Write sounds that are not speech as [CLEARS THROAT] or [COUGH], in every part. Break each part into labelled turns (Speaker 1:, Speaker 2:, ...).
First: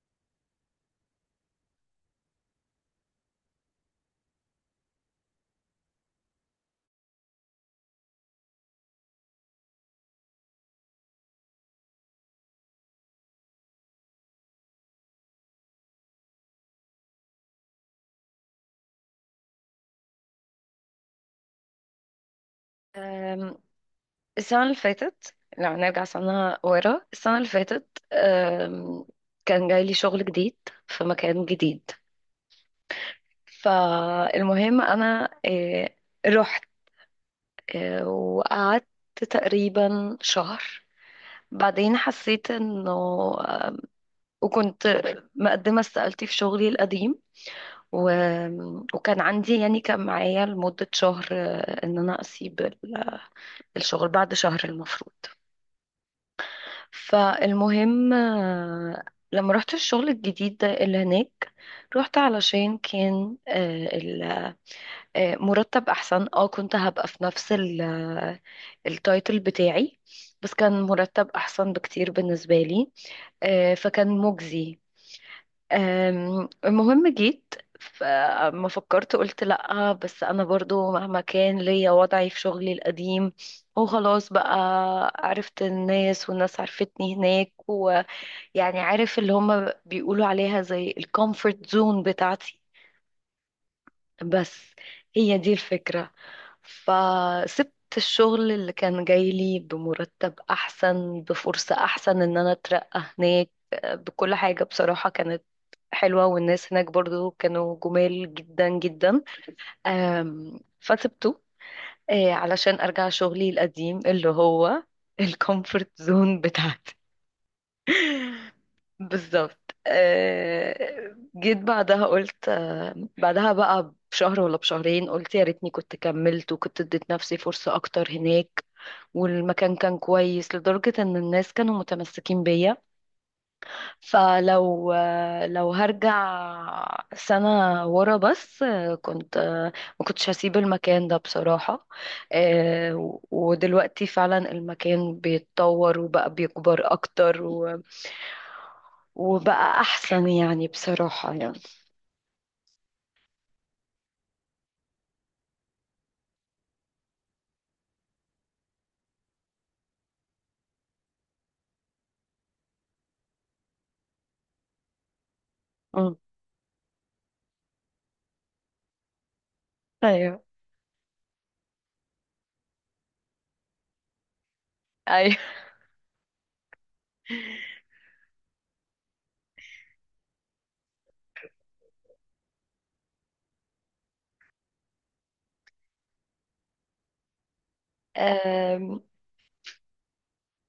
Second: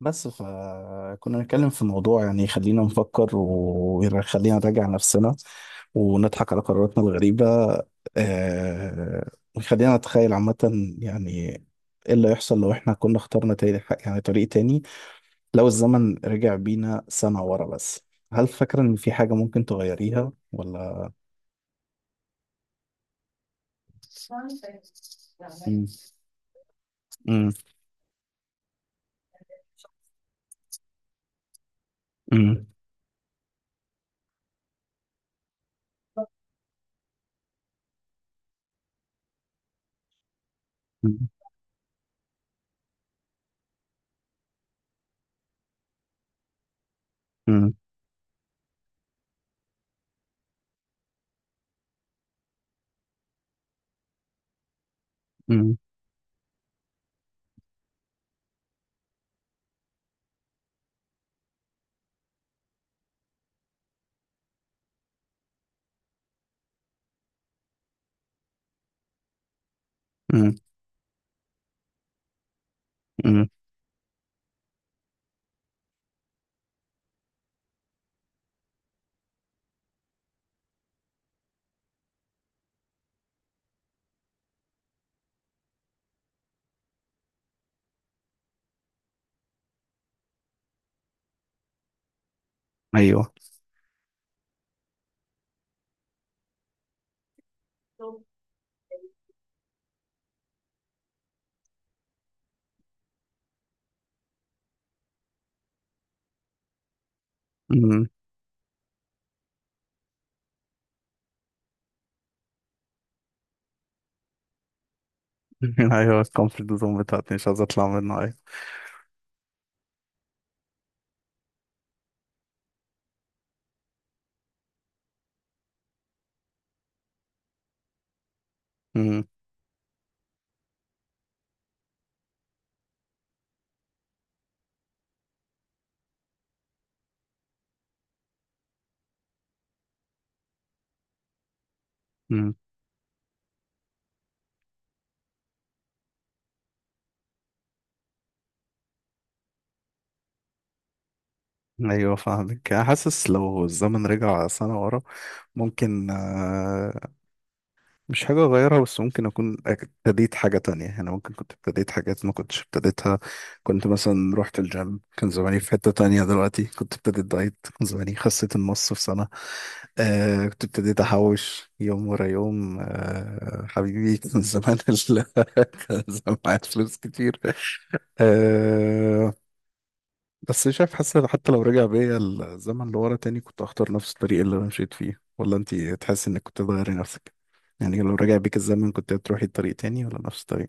Speaker 1: بس فكنا نتكلم في موضوع يعني يخلينا نفكر ويخلينا نراجع نفسنا ونضحك على قراراتنا الغريبة، آه، ويخلينا نتخيل عامة، يعني ايه اللي يحصل لو احنا كنا اخترنا تاني، يعني طريق تاني؟ لو الزمن رجع بينا سنة ورا بس، هل فاكرة ان في حاجة ممكن تغيريها ولا؟
Speaker 2: أم، السنة اللي فاتت لو
Speaker 1: مم.
Speaker 2: هنرجع سنة ورا السنة اللي
Speaker 1: مم.
Speaker 2: فاتت كان جاي لي شغل جديد في مكان جديد.
Speaker 1: مم.
Speaker 2: فالمهم أنا رحت وقعدت تقريبا شهر، بعدين حسيت انه آه، وكنت مقدمة استقالتي في شغلي القديم.
Speaker 1: مم.
Speaker 2: و... وكان عندي يعني كان معايا لمدة شهر، ان انا اسيب الشغل بعد شهر المفروض.
Speaker 1: مم.
Speaker 2: فالمهم لما رحت الشغل الجديد ده اللي هناك، رحت علشان كان مرتب احسن، اه كنت هبقى في نفس التايتل بتاعي، بس
Speaker 1: مم.
Speaker 2: كان مرتب احسن بكتير بالنسبة لي.
Speaker 1: مم.
Speaker 2: فكان مجزي. المهم جيت، فما فكرت قلت لأ، بس أنا برضو مهما كان ليا وضعي في شغلي القديم وخلاص بقى، عرفت الناس والناس عرفتني هناك، يعني عارف اللي هما بيقولوا عليها زي الكومفورت زون بتاعتي.
Speaker 1: ايوه.
Speaker 2: بس هي دي الفكرة. فسبت الشغل اللي كان جاي لي بمرتب أحسن، بفرصة أحسن إن أنا أترقى هناك، بكل حاجة بصراحة كانت حلوة، والناس هناك برضو كانوا
Speaker 1: مم.
Speaker 2: جمال جدا جدا. فسبته علشان أرجع شغلي القديم اللي هو الكومفورت
Speaker 1: [LAUGHS] ايوه،
Speaker 2: زون
Speaker 1: الكونفرت
Speaker 2: بتاعتي.
Speaker 1: زون بتاعتي مش عايز اطلع منها. ايوه.
Speaker 2: بالظبط. جيت بعدها قلت، بعدها بقى بشهر ولا بشهرين قلت يا ريتني كنت كملت وكنت اديت نفسي فرصة اكتر هناك.
Speaker 1: مم.
Speaker 2: والمكان كان كويس لدرجة ان الناس كانوا متمسكين بيا. فلو هرجع سنة ورا بس، كنت ما كنتش هسيب المكان ده بصراحة.
Speaker 1: مم.
Speaker 2: ودلوقتي فعلا المكان بيتطور وبقى بيكبر أكتر وبقى أحسن يعني، بصراحة يعني.
Speaker 1: ايوه، فاهمك. انا حاسس لو الزمن رجع سنة ورا ممكن، مش حاجة اغيرها، بس ممكن اكون ابتديت حاجة تانية. انا ممكن كنت ابتديت حاجات ما كنتش ابتديتها. كنت مثلا رحت الجيم، كان زماني في حتة
Speaker 2: مم.
Speaker 1: تانية دلوقتي. كنت ابتديت دايت، كان زماني خسيت النص في سنة.
Speaker 2: أيوه،
Speaker 1: كنت ابتديت احوش يوم ورا يوم، حبيبي. [LAUGHS]
Speaker 2: أيوه.
Speaker 1: [LAUGHS] كان زمان معايا فلوس كتير. آه، بس شايف، حاسس إن حتى لو رجع بيا الزمن لورا تاني كنت هختار نفس الطريق اللي انا مشيت فيه، ولا انت تحس انك كنت تغيري نفسك؟ يعني لو رجع بيك الزمن
Speaker 2: آم،
Speaker 1: كنت هتروحي طريق تاني ولا نفس الطريق؟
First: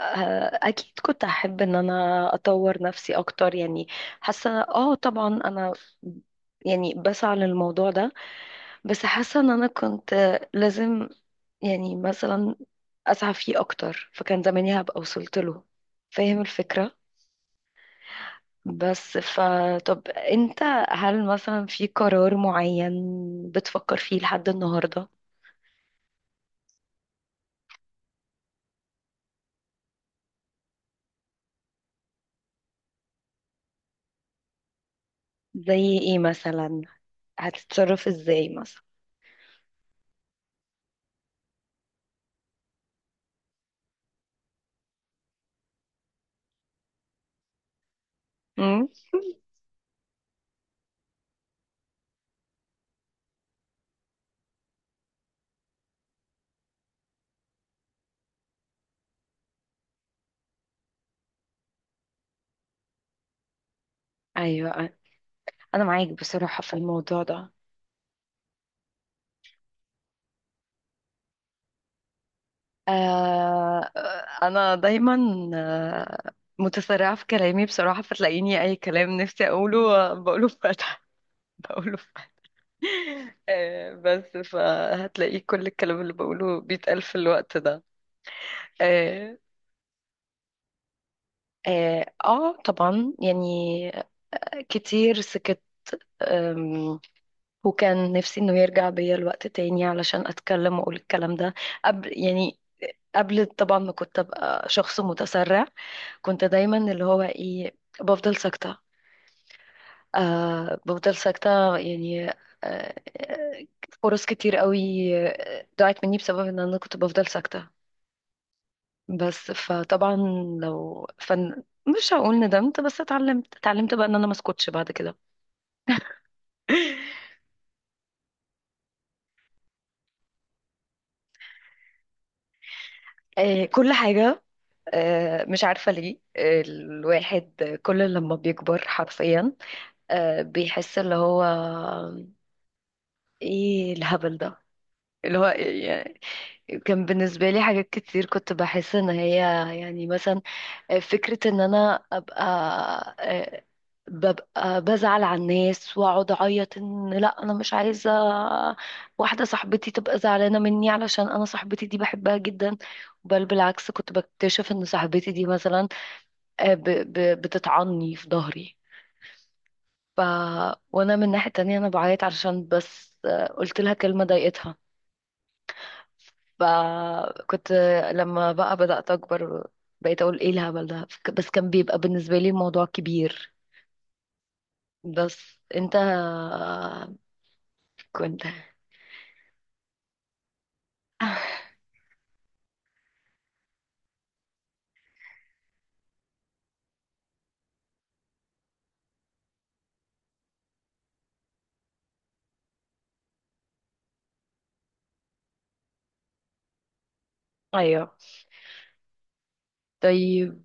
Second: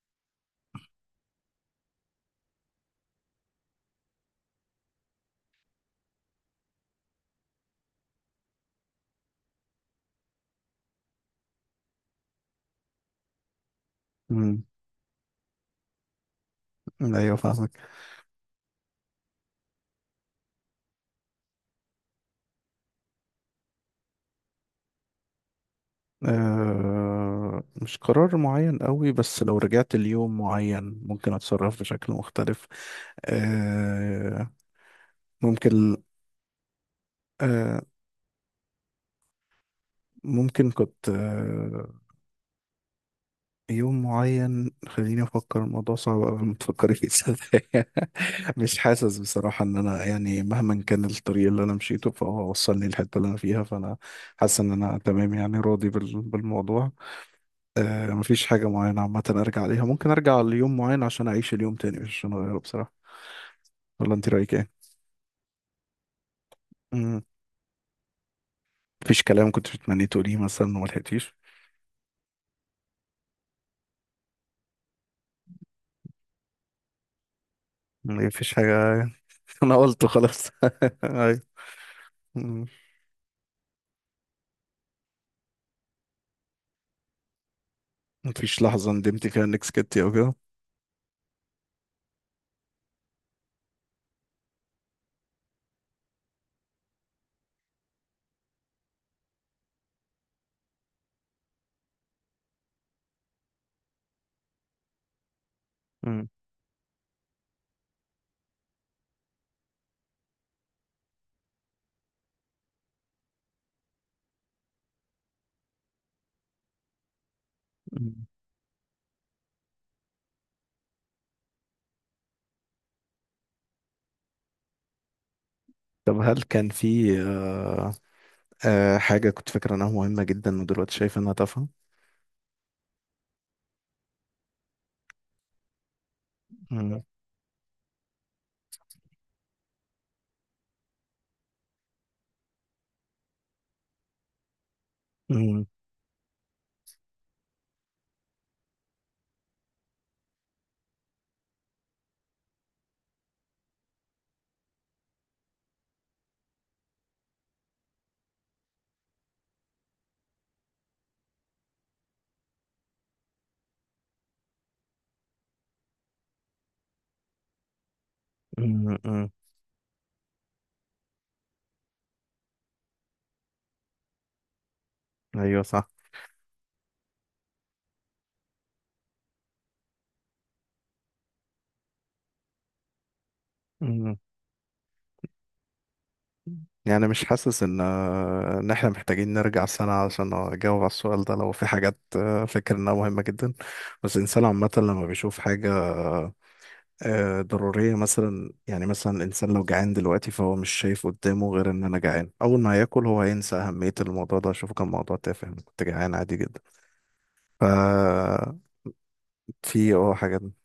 Speaker 2: آه، أكيد كنت أحب إن أنا أطور نفسي أكتر يعني. حاسة، آه، طبعا أنا يعني بسعى للموضوع ده، بس حاسة ان انا كنت لازم يعني مثلا اسعى فيه اكتر، فكان
Speaker 1: امم.
Speaker 2: زماني هبقى وصلت له. فاهم الفكرة؟
Speaker 1: ايوه، فاهمك.
Speaker 2: بس فطب انت، هل مثلا في قرار معين بتفكر فيه لحد النهاردة؟
Speaker 1: أه، مش قرار معين قوي، بس لو رجعت ليوم معين ممكن اتصرف بشكل مختلف. أه، ممكن.
Speaker 2: زي ايه مثلا؟
Speaker 1: أه
Speaker 2: هتتصرف ازاي مثلا؟
Speaker 1: ممكن كنت، يوم معين. خليني افكر، الموضوع صعب قبل ما تفكري فيه صدقني. [LAUGHS] مش
Speaker 2: امم.
Speaker 1: حاسس بصراحه ان انا، يعني مهما كان الطريق اللي انا مشيته فهو وصلني للحته اللي انا فيها، فانا حاسس ان انا تمام، يعني راضي بالموضوع. مفيش حاجه معينه عامه ارجع عليها. ممكن ارجع ليوم معين عشان اعيش اليوم تاني مش عشان اغيره بصراحه. ولا انت رايك ايه؟
Speaker 2: ايوه، انا معاك بصراحة في
Speaker 1: مم.
Speaker 2: الموضوع ده.
Speaker 1: مفيش كلام كنت بتمني تقوليه مثلا وما لحقتيش؟
Speaker 2: آه، انا دايما آه، متسرعة في كلامي بصراحة،
Speaker 1: مفيش
Speaker 2: فتلاقيني اي
Speaker 1: حاجه؟
Speaker 2: كلام نفسي
Speaker 1: [LAUGHS] انا
Speaker 2: اقوله
Speaker 1: قلته
Speaker 2: بقوله
Speaker 1: خلاص.
Speaker 2: فجأة.
Speaker 1: [LAUGHS] أيوة.
Speaker 2: بقوله ف...
Speaker 1: مم.
Speaker 2: [LAUGHS] بس فهتلاقيه كل الكلام اللي بقوله بيتقال في الوقت ده.
Speaker 1: مفيش لحظه ندمتي
Speaker 2: اه،
Speaker 1: فيها انك سكتي او كده؟
Speaker 2: آه، آه طبعا يعني كتير سكت. أم، وكان نفسي انه يرجع بيا الوقت تاني علشان اتكلم واقول الكلام ده، قبل يعني قبل طبعا ما كنت ابقى شخص متسرع. كنت دايما اللي هو ايه، بفضل ساكتة. آه، بفضل ساكتة يعني. آه، فرص كتير قوي ضاعت مني بسبب ان انا كنت بفضل ساكتة.
Speaker 1: مم.
Speaker 2: بس فطبعا، لو فن مش هقول ندمت، بس اتعلمت بقى ان انا ما اسكتش بعد كده.
Speaker 1: طب هل كان في
Speaker 2: [LAUGHS]
Speaker 1: آه، حاجة كنت فاكر انها مهمة جدا ودلوقتي شايف انها تافهة؟
Speaker 2: كل حاجة، مش عارفة ليه،
Speaker 1: مم.
Speaker 2: الواحد كل لما بيكبر حرفيا بيحس اللي هو ايه الهبل ده، اللي هو
Speaker 1: مم.
Speaker 2: إيه؟ كان بالنسبة لي حاجات كتير كنت بحس ان هي يعني مثلا، فكرة ان انا ابقى آه، ببقى بزعل على الناس واقعد اعيط، ان لا انا مش عايزة واحدة صاحبتي تبقى زعلانة مني، علشان انا صاحبتي دي بحبها جدا. بل بالعكس، كنت بكتشف ان صاحبتي دي مثلا بتطعني في ظهري.
Speaker 1: مم. مم.
Speaker 2: ف... وانا من ناحية تانية انا بعيط علشان بس قلت لها كلمة ضايقتها.
Speaker 1: ايوه، صح.
Speaker 2: فكنت لما بقى بدأت أكبر، بقيت أقول إيه الهبل ده، بس كان بيبقى بالنسبة لي الموضوع كبير.
Speaker 1: مم.
Speaker 2: بس أنت
Speaker 1: يعني مش حاسس ان
Speaker 2: كنت.
Speaker 1: آه، ان احنا محتاجين نرجع سنة عشان اجاوب على السؤال ده، لو في
Speaker 2: [LAUGHS]
Speaker 1: حاجات فاكر انها مهمة جدا. بس الانسان عامة لما بيشوف حاجة آه، ضرورية مثلا، يعني مثلا الانسان لو جعان دلوقتي فهو مش شايف قدامه غير ان انا جعان. اول ما هياكل هو هينسى اهمية الموضوع ده، شوفه كان موضوع تافه، أنا كنت جعان عادي جدا. ف...
Speaker 2: أيوه.
Speaker 1: في حاجات.
Speaker 2: طيب،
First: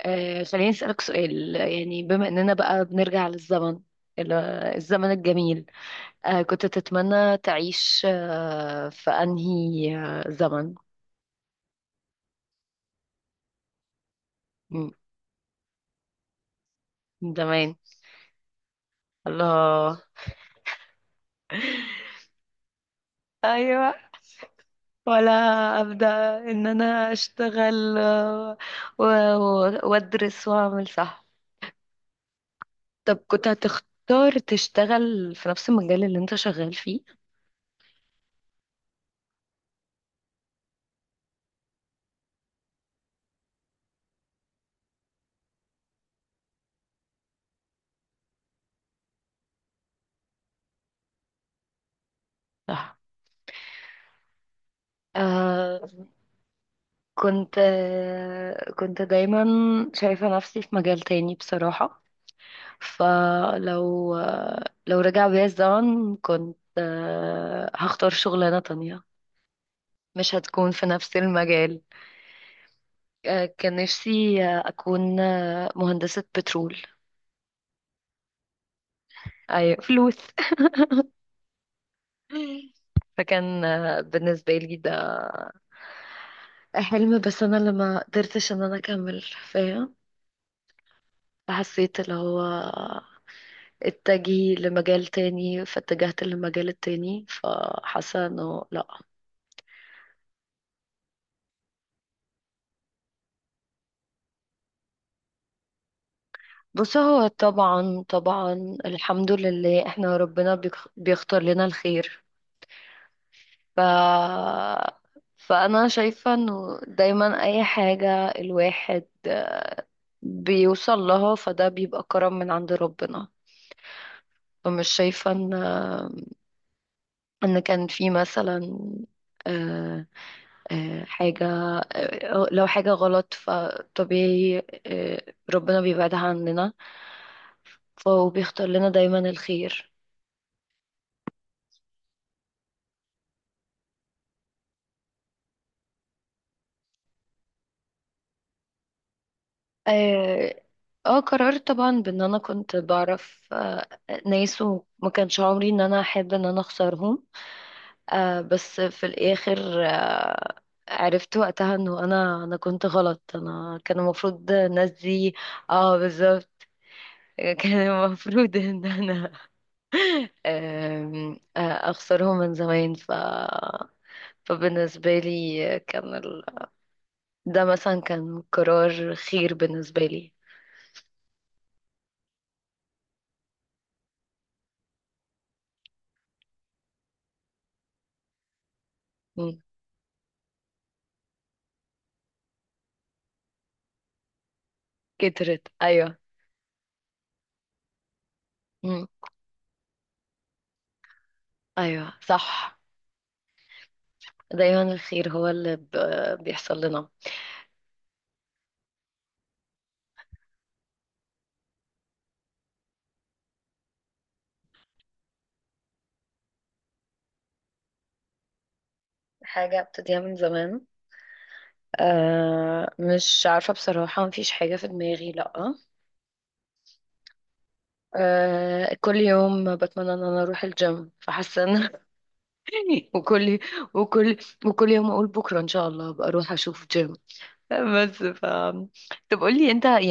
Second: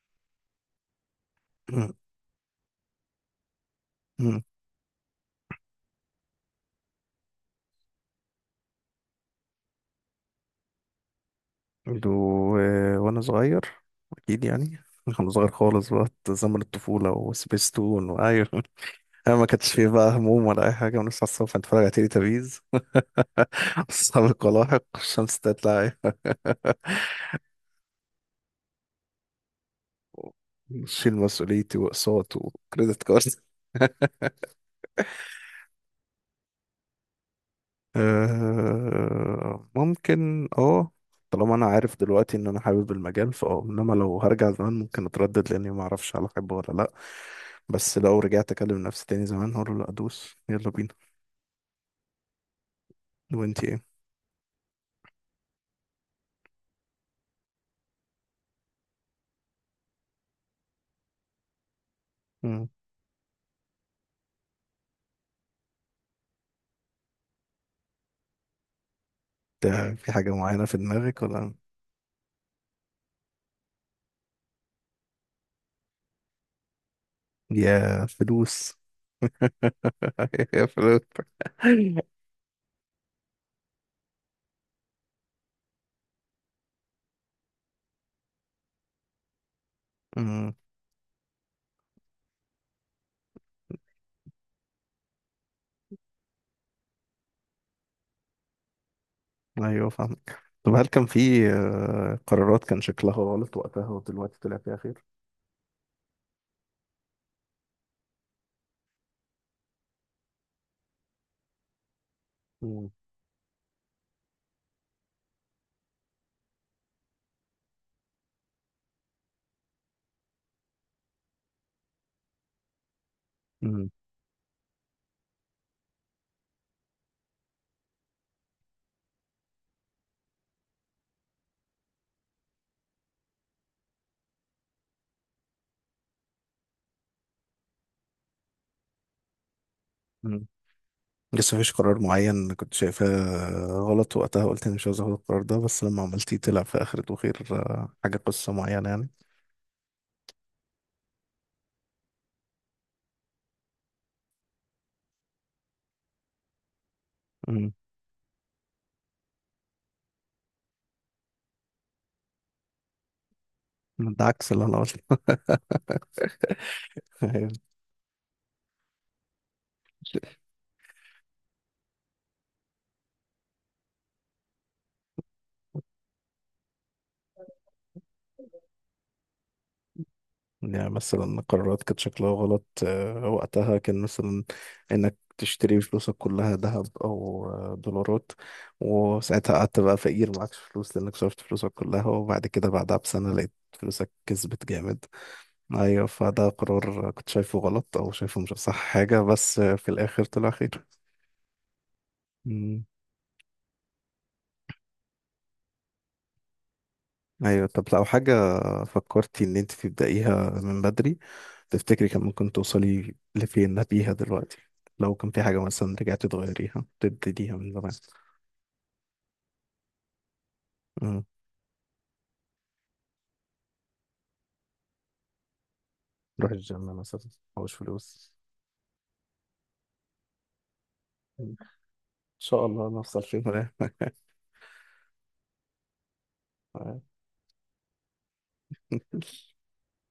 Speaker 2: آه، خليني أسألك سؤال، يعني بما إننا بقى بنرجع للزمن، ال-
Speaker 1: [CLEARS THROAT]
Speaker 2: الزمن الجميل، آه كنت تتمنى تعيش آه في أنهي زمن؟
Speaker 1: و... وانا صغير، اكيد يعني.
Speaker 2: مم،
Speaker 1: [LAUGHS] وانا صغير خالص، بقى زمن الطفولة
Speaker 2: زمان.
Speaker 1: وسبيستون وايوه. [LAUGHS] انا ما كانش فيه
Speaker 2: الله.
Speaker 1: بقى هموم ولا اي حاجة، ونصحى الصبح نتفرج
Speaker 2: [LAUGHS]
Speaker 1: على تيلي تابيز. [LAUGHS]
Speaker 2: أيوه.
Speaker 1: اصحاب القلاحق
Speaker 2: ولا
Speaker 1: الشمس تطلع.
Speaker 2: ابدا ان انا اشتغل و
Speaker 1: [LAUGHS]
Speaker 2: وادرس واعمل،
Speaker 1: شيل
Speaker 2: صح؟
Speaker 1: مسؤوليتي واقساط وكريدت
Speaker 2: طب
Speaker 1: كارد.
Speaker 2: كنت
Speaker 1: [LAUGHS]
Speaker 2: هتختار تشتغل في نفس المجال اللي انت شغال فيه؟
Speaker 1: ممكن. اه طالما انا عارف دلوقتي ان انا حابب المجال فاه، انما لو هرجع زمان ممكن اتردد لاني ما اعرفش هل احبه ولا لا. بس لو رجعت اكلم نفسي تاني زمان هقول له لا، ادوس يلا بينا.
Speaker 2: صح.
Speaker 1: وانتي ايه؟
Speaker 2: آه كنت، آه كنت دايما شايفة نفسي في مجال تاني بصراحة.
Speaker 1: مم.
Speaker 2: فلو، آه، لو رجع بيا الزمن كنت، آه، هختار شغلانة تانية،
Speaker 1: ده في حاجة
Speaker 2: مش
Speaker 1: معينة
Speaker 2: هتكون
Speaker 1: في
Speaker 2: في نفس
Speaker 1: دماغك ولا؟
Speaker 2: المجال. آه كان نفسي، أكون، مهندسة بترول.
Speaker 1: يا فلوس!
Speaker 2: ايوه، فلوس.
Speaker 1: [LAUGHS] يا فلوس.
Speaker 2: فكان، بالنسبة لي ده حلم، بس انا اللي ما قدرتش ان انا اكمل. فاهم؟
Speaker 1: مم.
Speaker 2: حسيت اللي هو اتجهي لمجال تاني، فاتجهت للمجال التاني، فحاسة انه لا.
Speaker 1: ايوه، فاهمك. طب هل كان في قرارات كان شكلها غلط وقتها ودلوقتي طلع فيها خير؟
Speaker 2: بص هو طبعا، طبعا الحمد لله احنا ربنا بيختار لنا الخير.
Speaker 1: مم.
Speaker 2: ف فانا شايفة انه دايما اي حاجة الواحد بيوصل لها فده بيبقى كرم من عند ربنا. فمش شايفة ان، ان كان في مثلا، آه، حاجة، لو حاجة غلط فطبيعي آه، ربنا بيبعدها عننا، فبيختار لنا دايما الخير.
Speaker 1: مم. لسه مفيش قرار معين كنت شايفاه غلط وقتها، قلت اني مش عاوز اخد القرار ده، بس لما عملتيه طلع في اخرته خير؟ حاجه، قصه معينه يعني؟
Speaker 2: اه، قررت طبعا بان انا كنت بعرف ناس وما كانش عمري ان انا احب ان انا اخسرهم.
Speaker 1: امم.
Speaker 2: بس في الاخر عرفت وقتها انه انا كنت غلط، انا كان
Speaker 1: [LAUGHS] ده
Speaker 2: المفروض
Speaker 1: عكس اللي انا
Speaker 2: الناس
Speaker 1: قلته.
Speaker 2: دي. اه، بالظبط.
Speaker 1: [LAUGHS]
Speaker 2: كان المفروض ان انا [LAUGHS] اخسره من زمان. فبالنسبة لي كان ده مثلا كان قرار خير بالنسبة لي.
Speaker 1: يعني مثلا قرارات كانت شكلها غلط وقتها، كان مثلا انك تشتري فلوسك كلها ذهب او دولارات، وساعتها
Speaker 2: مم.
Speaker 1: قعدت بقى فقير معكش فلوس لانك صرفت فلوسك كلها، وبعد كده بعدها بسنه لقيت فلوسك كسبت جامد.
Speaker 2: كترت،
Speaker 1: ايوه،
Speaker 2: ايوه.
Speaker 1: فده قرار كنت شايفه غلط او شايفه مش صح
Speaker 2: مم.
Speaker 1: حاجة، بس في الاخر طلع خير.
Speaker 2: ايوه صح،
Speaker 1: مم.
Speaker 2: دايما الخير هو اللي بيحصل لنا.
Speaker 1: ايوه، طب لو حاجة فكرتي ان انت تبدأيها من بدري، تفتكري كان ممكن توصلي لفين بيها دلوقتي؟ لو كان في حاجة مثلا رجعتي تغيريها تبتديها من زمان؟
Speaker 2: حاجة ابتديها من زمان؟
Speaker 1: مم.
Speaker 2: أه مش عارفة بصراحة، مفيش حاجة في دماغي، لأ.
Speaker 1: روح الجيم مثلا، محوش فلوس.
Speaker 2: أه كل يوم بتمنى ان انا اروح الجيم،
Speaker 1: ان
Speaker 2: فحاسة ان
Speaker 1: شاء الله
Speaker 2: [LAUGHS]
Speaker 1: نوصل فين.
Speaker 2: وكل وكل وكل يوم اقول بكره ان شاء الله ابقى اروح اشوف جيم. بس ف، طب
Speaker 1: [LAUGHS]
Speaker 2: قول لي انت يعني.